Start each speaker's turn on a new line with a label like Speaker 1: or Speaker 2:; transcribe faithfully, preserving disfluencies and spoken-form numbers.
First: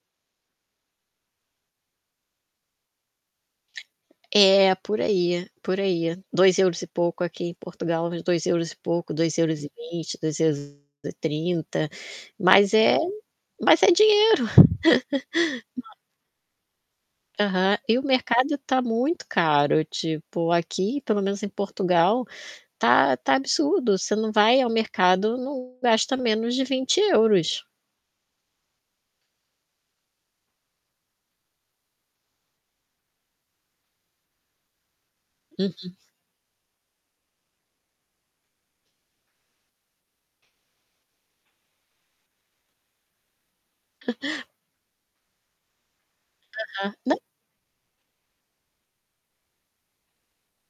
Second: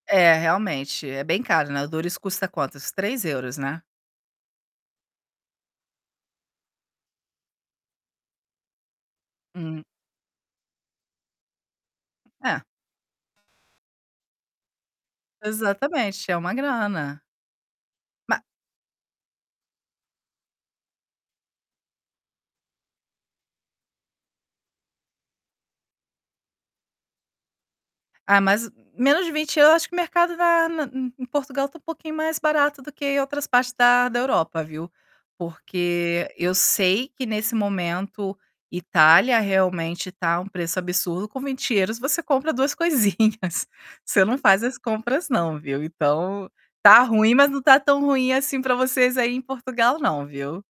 Speaker 1: É, realmente, é bem caro, né, o [unintelligible] custa quanto? Uns três euros, né?
Speaker 2: É, por aí, por aí, dois euros e pouco aqui em Portugal, dois euros e pouco, dois euros e
Speaker 1: Hum.
Speaker 2: vinte, dois euros e trinta
Speaker 1: É.
Speaker 2: mas é mas é dinheiro.
Speaker 1: Exatamente, é uma grana.
Speaker 2: Aham, e o
Speaker 1: Ma
Speaker 2: mercado está muito caro, tipo, aqui, pelo menos em Portugal, está está absurdo, você não vai ao mercado, não gasta menos de vinte euros.
Speaker 1: Ah, mas, menos de vinte euros eu acho que o mercado va na em em Portugal está um pouquinho mais barato do que outras partes da da Europa, viu,
Speaker 2: Uhum.
Speaker 1: porque eu sei que nesse momento Itália realmente está um preço absurdo, com vinte euros você compra duas coisinhas. Você não faz as compras não, viu, então,
Speaker 2: Aham,
Speaker 1: está
Speaker 2: não.
Speaker 1: ruim, mas não está tão ruim assim para vocês aí em Portugal não, viu?